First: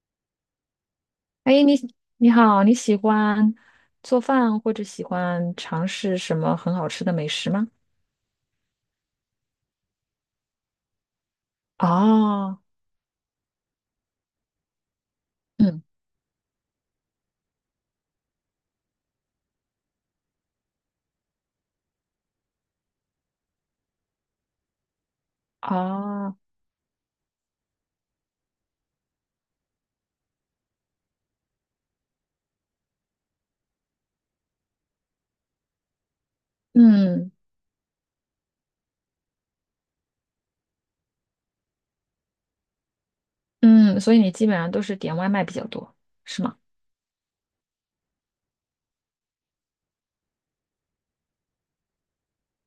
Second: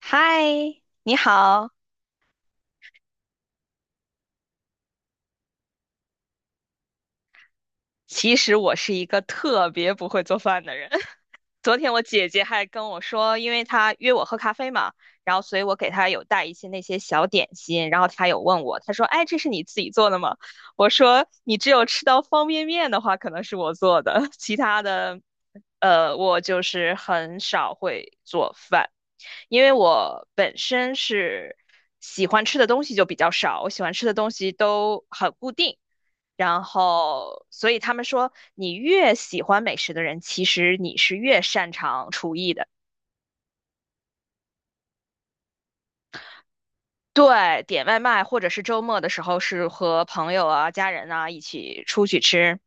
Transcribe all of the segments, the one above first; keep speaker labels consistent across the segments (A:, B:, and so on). A: 嗨，你
B: 哎，
A: 好。
B: 你好你喜欢做饭或者喜欢尝试什么很好吃的美食吗？
A: 其实我是一个特别不会做饭的人。昨天我姐姐
B: 哦。
A: 还跟我说，因为她约我喝咖啡嘛，所以我
B: 嗯。
A: 给她有带一些那些小点心，然后她有问我，她说：“哎，这是你自己做的吗？”我说：“你只有吃到方便面的话，可能是我做的，其他的，
B: 哦。
A: 我就是很少会做饭。”因为我本身是喜欢吃的东西就比较少，我喜欢吃的东西都很固定，然
B: 嗯
A: 后，所以他们说，你越喜欢美食的人，其实你是越擅长厨艺的。
B: 嗯，所以你基本上都是点外卖比较多，是吗？
A: 对，点外卖或者是周末的时候是和朋友啊、家人啊一起出去吃。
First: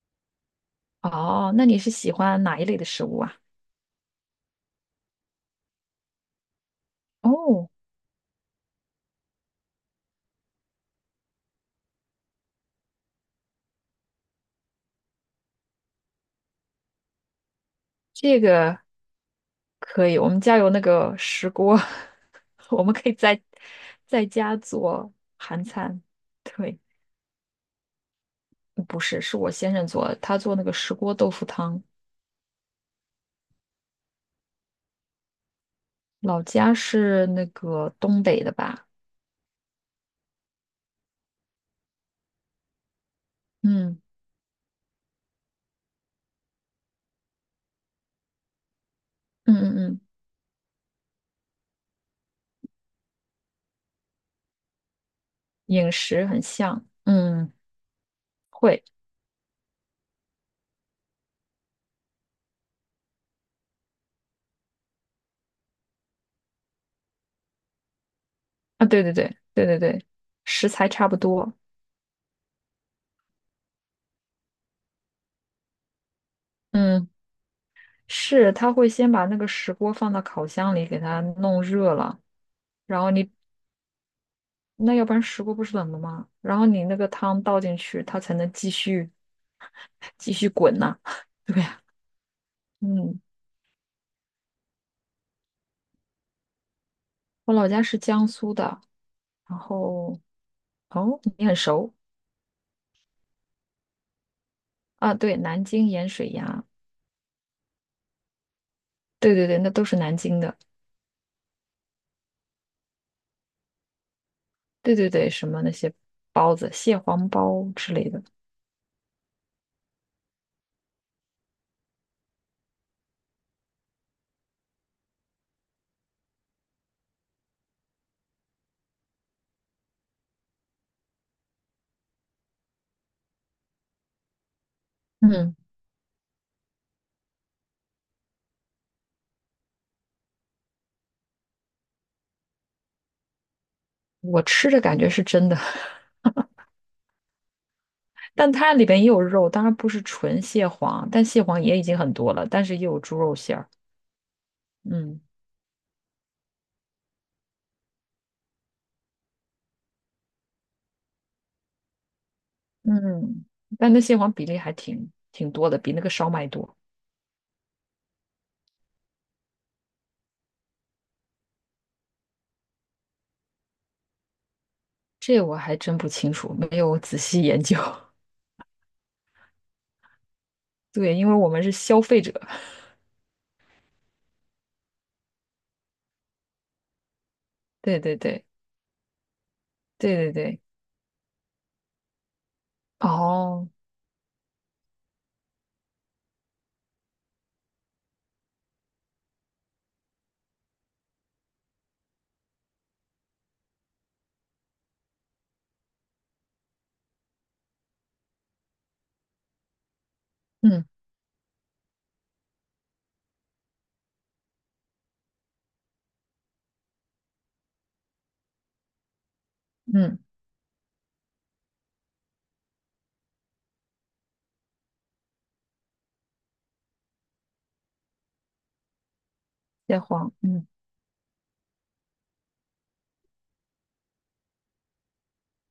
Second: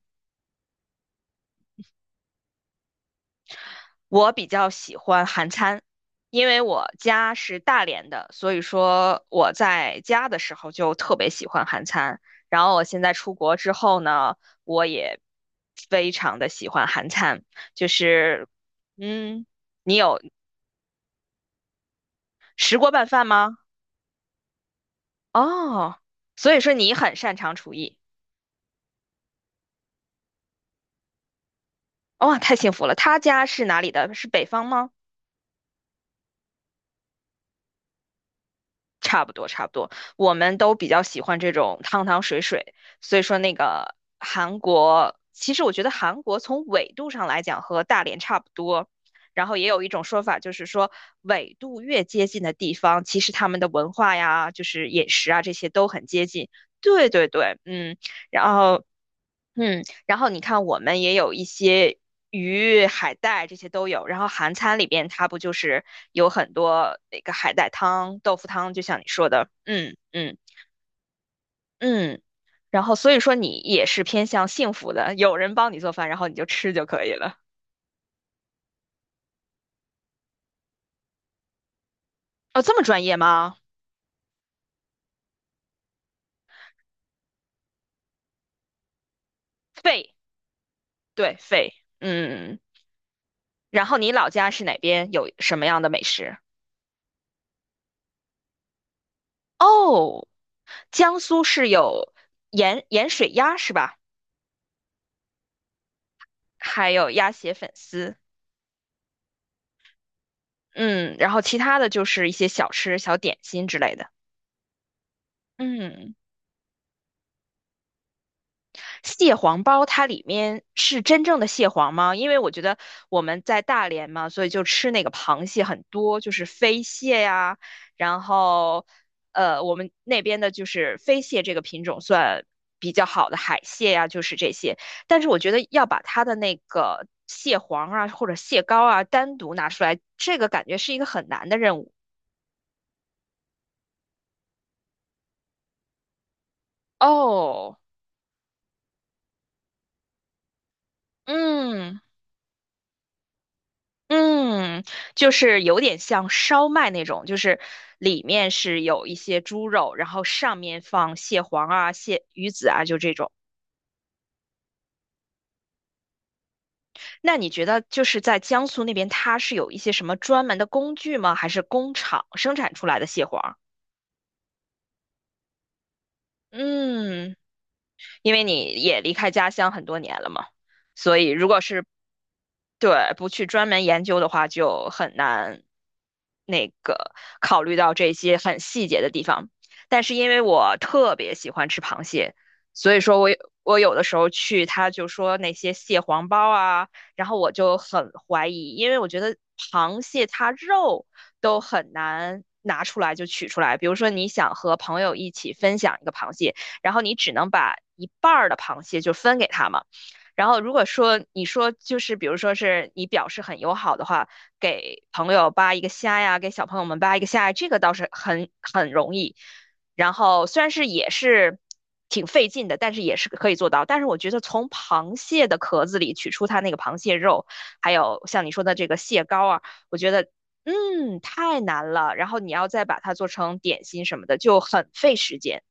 B: 哦，那你是喜欢哪一类的食物啊？
A: 我比较喜欢韩餐，因为我家是
B: 哦，
A: 大连的，所以说我在家的时候就特别喜欢韩餐。然后我现在出国之后呢，我也非常的喜欢韩餐，就
B: 这
A: 是，
B: 个
A: 嗯，你
B: 可以，
A: 有
B: 我们家有那个石锅，
A: 石
B: 我
A: 锅
B: 们
A: 拌
B: 可以
A: 饭
B: 在
A: 吗？
B: 在家做韩
A: 哦，
B: 餐。
A: 所以说
B: 对，
A: 你很擅长厨艺，
B: 不是，是我先生做的他做那个石锅豆腐汤。
A: 哇、太幸福了。他家是哪里的？是北方吗？
B: 老家是那个东北的吧？
A: 差不多，差不多。我们都比较喜欢这种汤汤水水，所以说那个
B: 嗯
A: 韩国，其实我觉得韩国从纬度上来讲和大连差不多。然后
B: 嗯
A: 也
B: 嗯
A: 有一
B: 嗯，
A: 种说法，就是说纬度越接近的地方，其实他们的文化呀，就是饮食啊这些都
B: 饮
A: 很接
B: 食很
A: 近。
B: 像，
A: 对对
B: 嗯。
A: 对，嗯。然
B: 会
A: 后嗯，然后你看，我们也有一些鱼、海带这些都有。然后韩餐里边，它不就是有很多那个海带汤、豆腐汤，就
B: 啊，
A: 像
B: 对
A: 你
B: 对
A: 说
B: 对
A: 的，
B: 对对
A: 嗯
B: 对，
A: 嗯
B: 食材差不多。
A: 嗯。然后所以说你也是偏向幸福的，有人帮你做饭，然后你就吃就可
B: 嗯，
A: 以了。
B: 是他会先把那个石锅放到烤箱里给它弄热了，
A: 哦，这么
B: 然
A: 专
B: 后
A: 业
B: 你
A: 吗？
B: 那要不然石锅不是冷的吗？然后你那个汤倒进去，它才能继续
A: 肺，
B: 继续滚呐、
A: 对，
B: 对
A: 肺，
B: 呀。
A: 嗯。
B: 嗯，
A: 然后你老家是哪边？有什么样的美食？
B: 我老家是江苏的，然后
A: 哦，江
B: 哦，
A: 苏
B: 你很
A: 是
B: 熟
A: 有盐水鸭是吧？
B: 啊。对，南京盐水鸭。
A: 还有鸭血粉丝。
B: 对对对，那都是南京的。
A: 嗯，然后其他的就是一些小吃、小点心之类的。
B: 对对对，什么那些
A: 嗯，
B: 包子、蟹黄包之类的。
A: 蟹黄包它里面是真正的蟹黄吗？因为我觉得我们在大连嘛，所以就吃那个螃蟹很多，就是飞蟹呀，然后我们那边的就是飞蟹这个品种算比较好的海蟹呀，就是这些。但是我觉
B: 嗯，
A: 得要把它的那个蟹黄啊或者蟹膏啊单独拿出来，这个感觉是一个很难的任务。
B: 我吃着感觉是真的，
A: 哦，
B: 但它里边也有肉，当然不是纯蟹黄，但蟹黄也已经
A: 嗯。
B: 很多了，但是也有猪肉馅儿。
A: 嗯，
B: 嗯
A: 就是有点像烧麦那种，就是里面是有一些猪肉，然后上面放蟹黄啊、蟹鱼子啊，就这种。
B: 嗯，但那蟹黄比例挺多的，比那个烧麦多。
A: 那你觉得就是在江苏那边，它是有一些什么专门的工具吗？还是工厂生产出来的蟹黄？
B: 这我还真不清楚，没有仔
A: 嗯。
B: 细研究。
A: 因为你也离开家乡很多年了嘛，
B: 对，
A: 所
B: 因
A: 以
B: 为
A: 如
B: 我
A: 果
B: 们是
A: 是
B: 消费者。
A: 对不去专门研究的话，就很难那个考虑到
B: 对
A: 这
B: 对
A: 些
B: 对
A: 很细节的地方。但是
B: 对
A: 因
B: 对
A: 为
B: 对。
A: 我特别喜欢吃螃蟹，所以说我有
B: 哦。
A: 我有的时候去，他就说那些蟹黄包啊，然后我就很怀疑，因为我觉得螃蟹它肉都很难拿出来就取出来。比如说你想和朋友一起分享一个螃蟹，然后你只能把一半儿的螃蟹就分给他嘛。然后如
B: 嗯
A: 果说你说就是比如说是你表示很友好的话，给朋友扒一个虾呀，给小朋友们扒一个虾呀，这个倒是很容易。然
B: 嗯，
A: 后虽然是也是挺费劲的，但是也是可以做到。但是我觉得从螃蟹的壳子里取出它那个螃蟹肉，还有像你说的这个蟹膏啊，我
B: 蟹
A: 觉得
B: 黄，嗯。
A: 嗯太难了。然后你要再把它做成点心什么的，就很费时间。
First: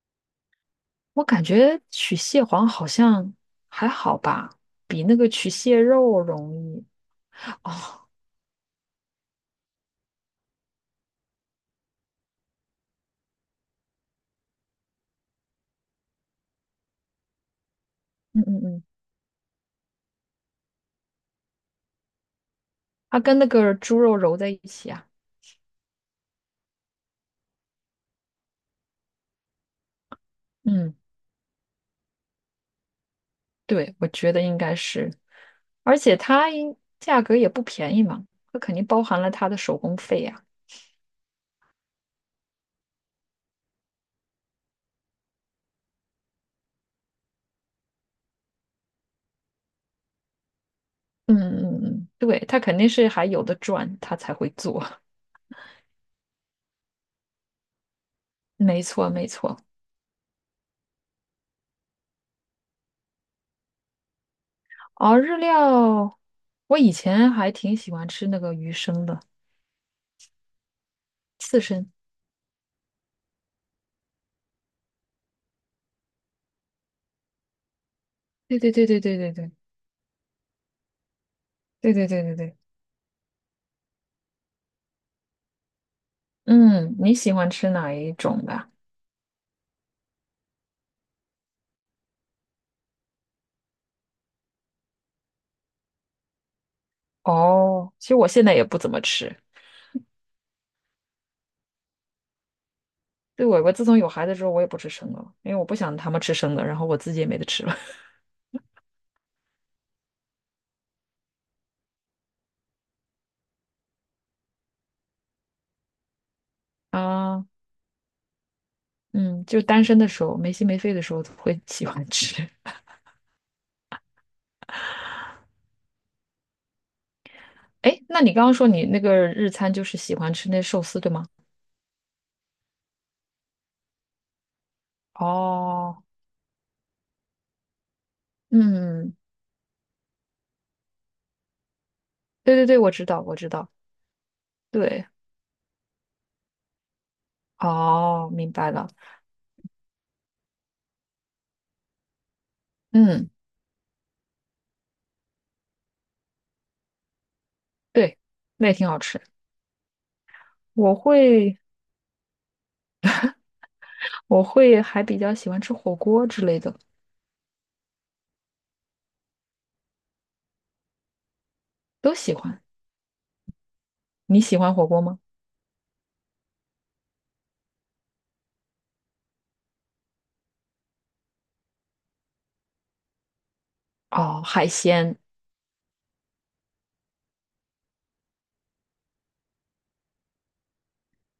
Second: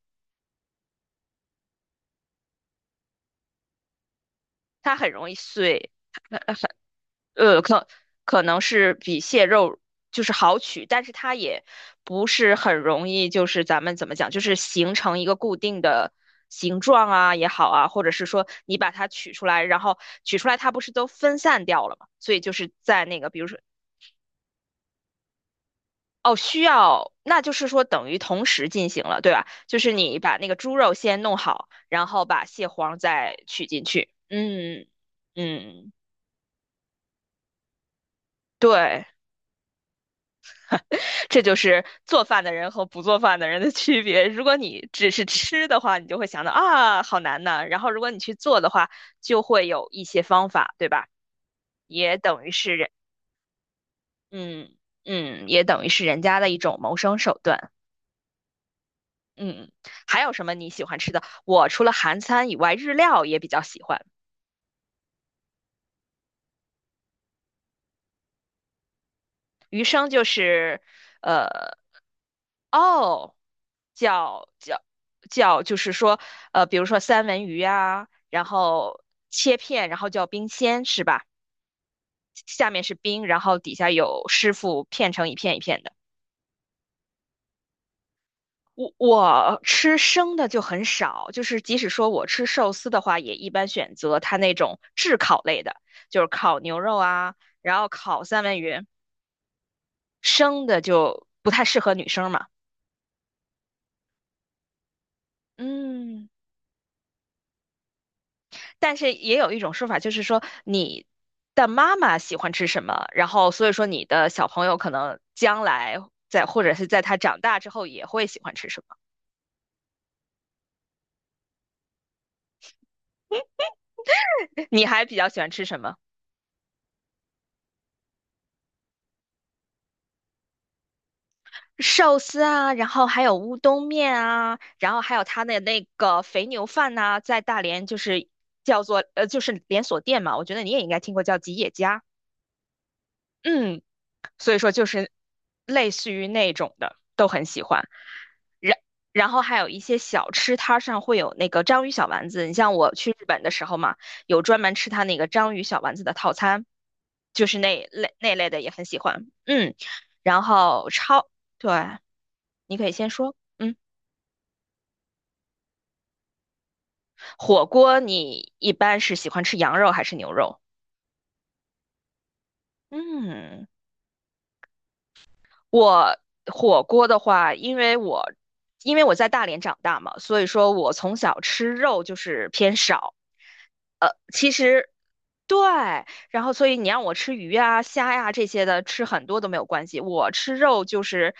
B: 我感觉取蟹黄好像还好吧，
A: 它
B: 比
A: 很
B: 那个
A: 容易
B: 取蟹
A: 碎，
B: 肉容易。
A: 呃，可
B: 哦。
A: 可能是比蟹肉就是好取，但是它也不是很容易，就是咱们怎么讲，就是形成一个固定的形状啊也好啊，或者是
B: 嗯
A: 说
B: 嗯
A: 你
B: 嗯，
A: 把它取出来，然后取出来它不是都分散掉了嘛，所以就是在那
B: 它
A: 个，
B: 跟
A: 比
B: 那
A: 如说。
B: 个猪肉揉在一起啊。
A: 哦，需要，那就是说等于同时进行了，对吧？就是你把那个猪肉
B: 嗯，
A: 先弄好，然后把蟹黄再取进
B: 对，我
A: 去。
B: 觉得应该
A: 嗯
B: 是，
A: 嗯，嗯
B: 而且价格也不便宜嘛，它肯定包
A: 对。
B: 含了它的手工费呀。
A: 这就是做饭的人和不做饭的人的区别。如果你只是吃的话，你就会想到啊，好难呐。然后如果你去做的话，就会有一些方法，对吧？
B: 嗯嗯嗯，嗯
A: 也
B: 对，
A: 等于
B: 它
A: 是
B: 肯定
A: 人，
B: 是还有的赚，它才会
A: 嗯
B: 做。
A: 嗯，也等于是人家的一种谋生手段。
B: 没错没错。
A: 嗯，还有什么你喜欢吃的？我除了韩餐以外，日料也比较喜欢。
B: 哦，日料，我以前还挺喜欢吃那个鱼生的
A: 余生就是，
B: 刺
A: 呃，
B: 身。
A: 哦。叫叫叫，就是说，比如说三文鱼啊，然
B: 对对对对
A: 后
B: 对对对
A: 切片，然后叫冰鲜，是吧？
B: 对对对对对。
A: 下面是冰，然后底下有师傅片成一片一片的。
B: 嗯，你喜欢吃哪一种的？
A: 我吃生的就很少，就是即使说我吃寿司的话，也一般选择它那种炙烤类的，就是烤牛肉啊，然后
B: 哦，其实
A: 烤
B: 我
A: 三
B: 现在
A: 文
B: 也不
A: 鱼，
B: 怎么吃。
A: 生的就不太适合女生嘛。
B: 对，我自从有孩子之后，我也不吃生的了，因为我不想他们
A: 嗯。
B: 吃生的，然后我自己也没得吃了。
A: 但是也有一种说法，就是说你的妈妈喜欢吃什么，然后所以说你的小朋友可能将来在或者是 在他长
B: 啊，
A: 大之后也会喜欢吃什么。
B: 嗯，就单身的时候，没心没肺的时候会喜欢吃。
A: 你还比较喜欢吃什么？
B: 哎，那你刚刚说你那个日餐就是喜欢吃那寿司，对吗？
A: 寿司啊，然后还有乌冬面啊，然后还有他的那
B: 哦。
A: 个肥牛饭呐、在大连就是叫做
B: 嗯，
A: 就是连锁店嘛，我觉得你也应该听过叫吉野家，
B: 对对对，我知道，我知道。
A: 嗯，所以说就
B: 对。
A: 是类似于那种的都很喜欢。
B: 哦，明白
A: 然
B: 了。
A: 然后还有一些小吃摊上会有那个章鱼小丸子，你像我去日
B: 嗯。
A: 本的时候嘛，有专门吃它那个章鱼小丸子的套餐，就是那类
B: 对，
A: 那类的
B: 那
A: 也
B: 也
A: 很
B: 挺好
A: 喜
B: 吃。
A: 欢，嗯，然后
B: 我
A: 超，
B: 会，
A: 对，你可以先说，嗯，
B: 我会还比较喜欢吃火锅之类的。
A: 火锅你一般是喜欢吃羊肉还是牛肉？
B: 都喜欢。
A: 嗯，
B: 你喜欢火锅吗？
A: 我火锅的话，因为我在大连长大嘛，所以说我从小吃肉就是偏少。
B: 哦，
A: 其
B: 海
A: 实
B: 鲜。
A: 对，然后所以你让我吃鱼啊、虾呀、这些的，吃很多都没有关系。我吃肉就是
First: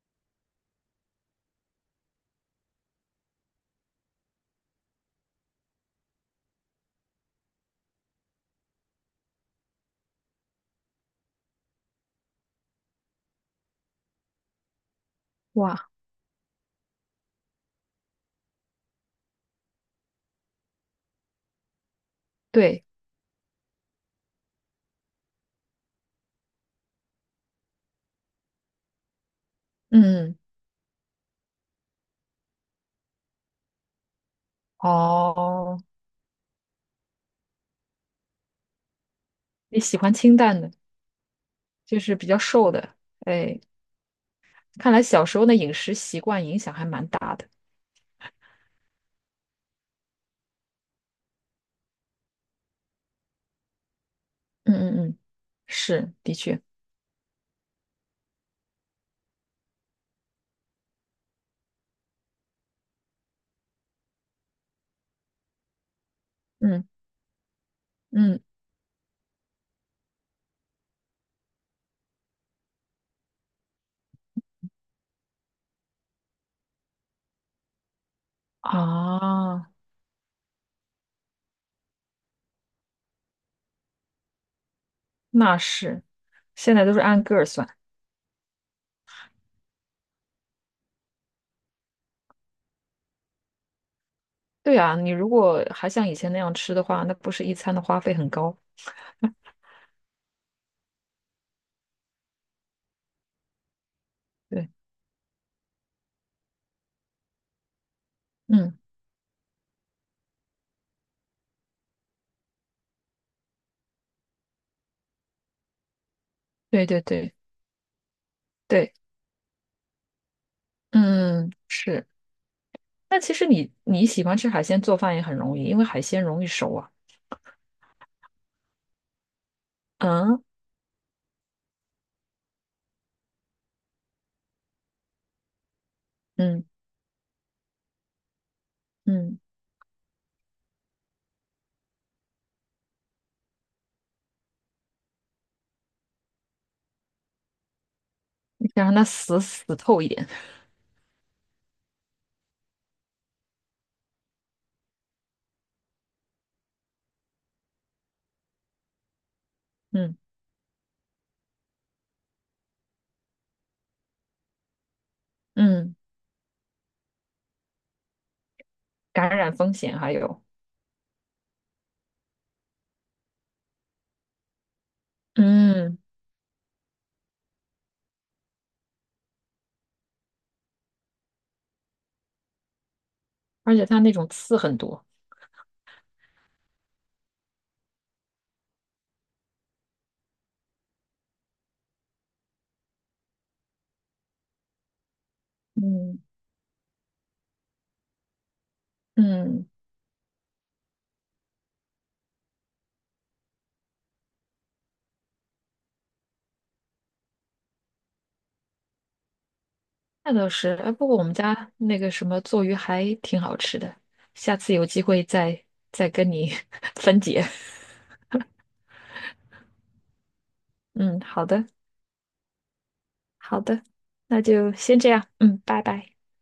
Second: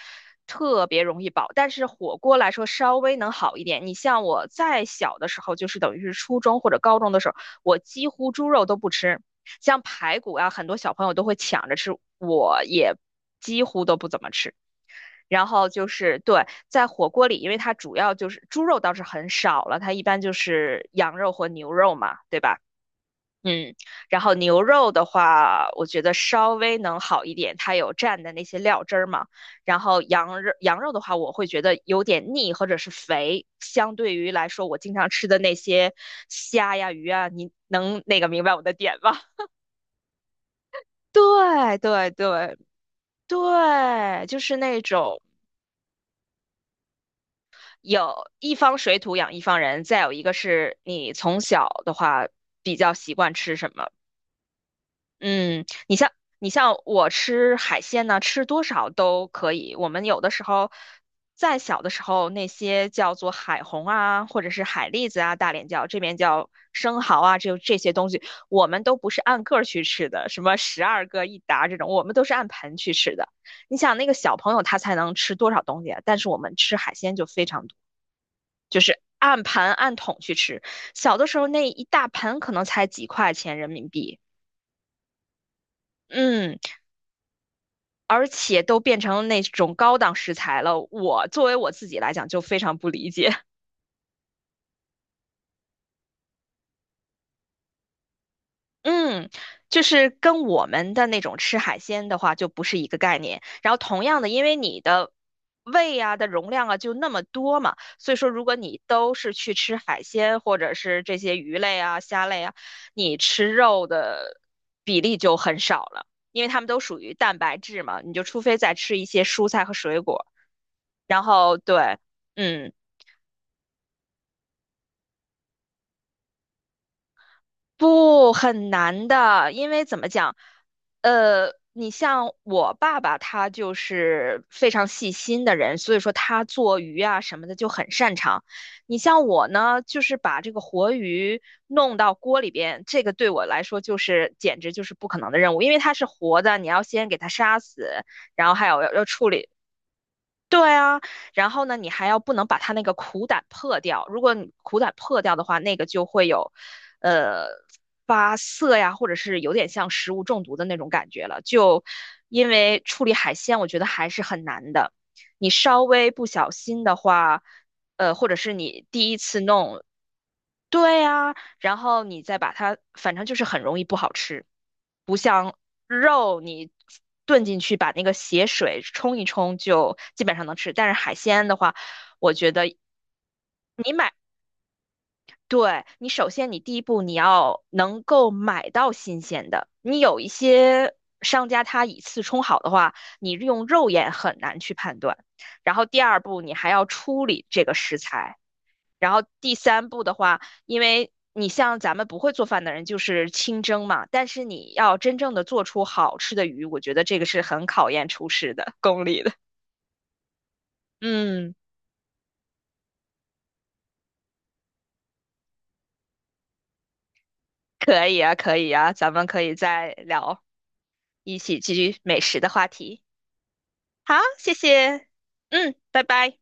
A: 特别容易饱，但是火锅来说稍微能好一点。你像我再小的时候，就是等于是初中或者高中的时候，我几乎猪肉都不吃，像排骨啊，很多小朋友都会抢着吃，我也几乎都不怎么吃。然后就
B: 哇。
A: 是对，在火锅里，因为它主要就是猪肉倒是很少了，它一般就是羊肉和牛肉嘛，对吧？
B: 对。
A: 嗯，然后牛肉的话，我觉得稍微能好一点，它有蘸的那些料汁儿嘛。然后
B: 嗯。
A: 羊肉，羊肉的话，我会觉得有点腻或者是肥，相对于来说，我经常吃的那
B: 哦，
A: 些虾呀、鱼啊，你能那个明白我的点吗？
B: 你喜欢清淡的，
A: 对
B: 就
A: 对
B: 是比较
A: 对
B: 瘦的。哎，
A: 对，就是那
B: 看来
A: 种
B: 小时候的饮食习惯影响还蛮大的。
A: 有一方水土养一方人，再有一个是你从小的话比较习惯吃什么。
B: 嗯嗯嗯，
A: 嗯，你像
B: 是，的
A: 你
B: 确。
A: 像我吃海鲜呢，吃多少都可以。我们有的时候，再小的时候，那些叫做海虹啊，或者是海蛎子啊，大连叫这边叫
B: 嗯
A: 生蚝啊，这些东西，
B: 嗯。
A: 我们都不是按个儿去吃的，什么十二个一打这种，我们都是按盆去吃的。你想那个小朋友他才能吃多少东西啊？但是我们吃海鲜就非常多，就是按
B: 啊，
A: 盘按桶去吃。小的时候那一大盆可能才几块钱人民币。
B: 那是，
A: 嗯。
B: 现在都是按个儿算。
A: 而且都变成那种高档食材了，我作为我自己来讲就非常不理解。
B: 对啊，你如果还像以前那样吃的话，那不是一餐的花费很高？
A: 嗯，就是跟我们的那种吃海鲜的话就不是一个概念。然后同样的，因为
B: 对。
A: 你的胃啊的容量啊就那么多嘛，所以说如果
B: 嗯。
A: 你都是去吃海鲜或者是这些鱼类啊、虾类啊，你吃肉的比例就很少了，因为它们都
B: 对
A: 属
B: 对
A: 于
B: 对
A: 蛋白质嘛，你就除非再
B: 对。
A: 吃一些蔬菜和水果，然后
B: 嗯，
A: 对。
B: 是。
A: 嗯，
B: 但其实你喜欢吃海鲜，做饭也很容易，因为海鲜容易熟啊。
A: 不，很难的，因为怎么讲，
B: 嗯
A: 你像我爸爸，他就是非常细心的人，所以说他
B: 嗯
A: 做鱼啊什么的就很擅长。你像
B: 嗯，
A: 我呢，就是把这个活鱼弄到锅里边，这个对我来说就是简直就是不可能的任务，因为它是活的，你要先给它杀死，然后还
B: 你
A: 有
B: 想
A: 要
B: 让它
A: 要处
B: 死
A: 理
B: 死透一点。
A: 对啊，然后呢，你还要不能把它那个苦胆破掉。如果你苦胆破掉的话，那个就会有，呃，发涩呀，或者是有点像食
B: 嗯
A: 物中毒的那种感觉了。就因为处理海鲜，我觉得还是很难的。你稍
B: 嗯，
A: 微不小心的话，或者是你第一
B: 感
A: 次
B: 染风
A: 弄，
B: 险还有。
A: 对呀，然后你再把它，反正就是很容易不好吃，不像
B: 嗯，
A: 肉你炖进去把那个血水冲一冲就基本上能吃，但是海鲜的话，我觉得
B: 而且
A: 你
B: 它
A: 买，
B: 那种刺很多。
A: 对，你首先你第一步你要能够买到新鲜的，你有一些。商家他以次充好的话，你用肉眼很难去判断。然后第二
B: 嗯
A: 步，你还要处理这个食材，然后第
B: 嗯，
A: 三步的话，因为你像咱们不会做饭的人，就是清蒸嘛，但是你要真正的做出好吃的鱼，我觉得这个是很考验厨师的功力的。
B: 那倒是。哎，不过我们
A: 嗯，
B: 家那个什么做鱼还挺好吃的，下次有机会再跟你 分解。
A: 可以啊，可以啊，咱们可以再聊，
B: 嗯，
A: 一
B: 好
A: 起
B: 的
A: 继续美食的话题。
B: 好的，
A: 好，
B: 那
A: 谢
B: 就先
A: 谢，
B: 这样。嗯，
A: 嗯，
B: 拜
A: 拜
B: 拜。
A: 拜。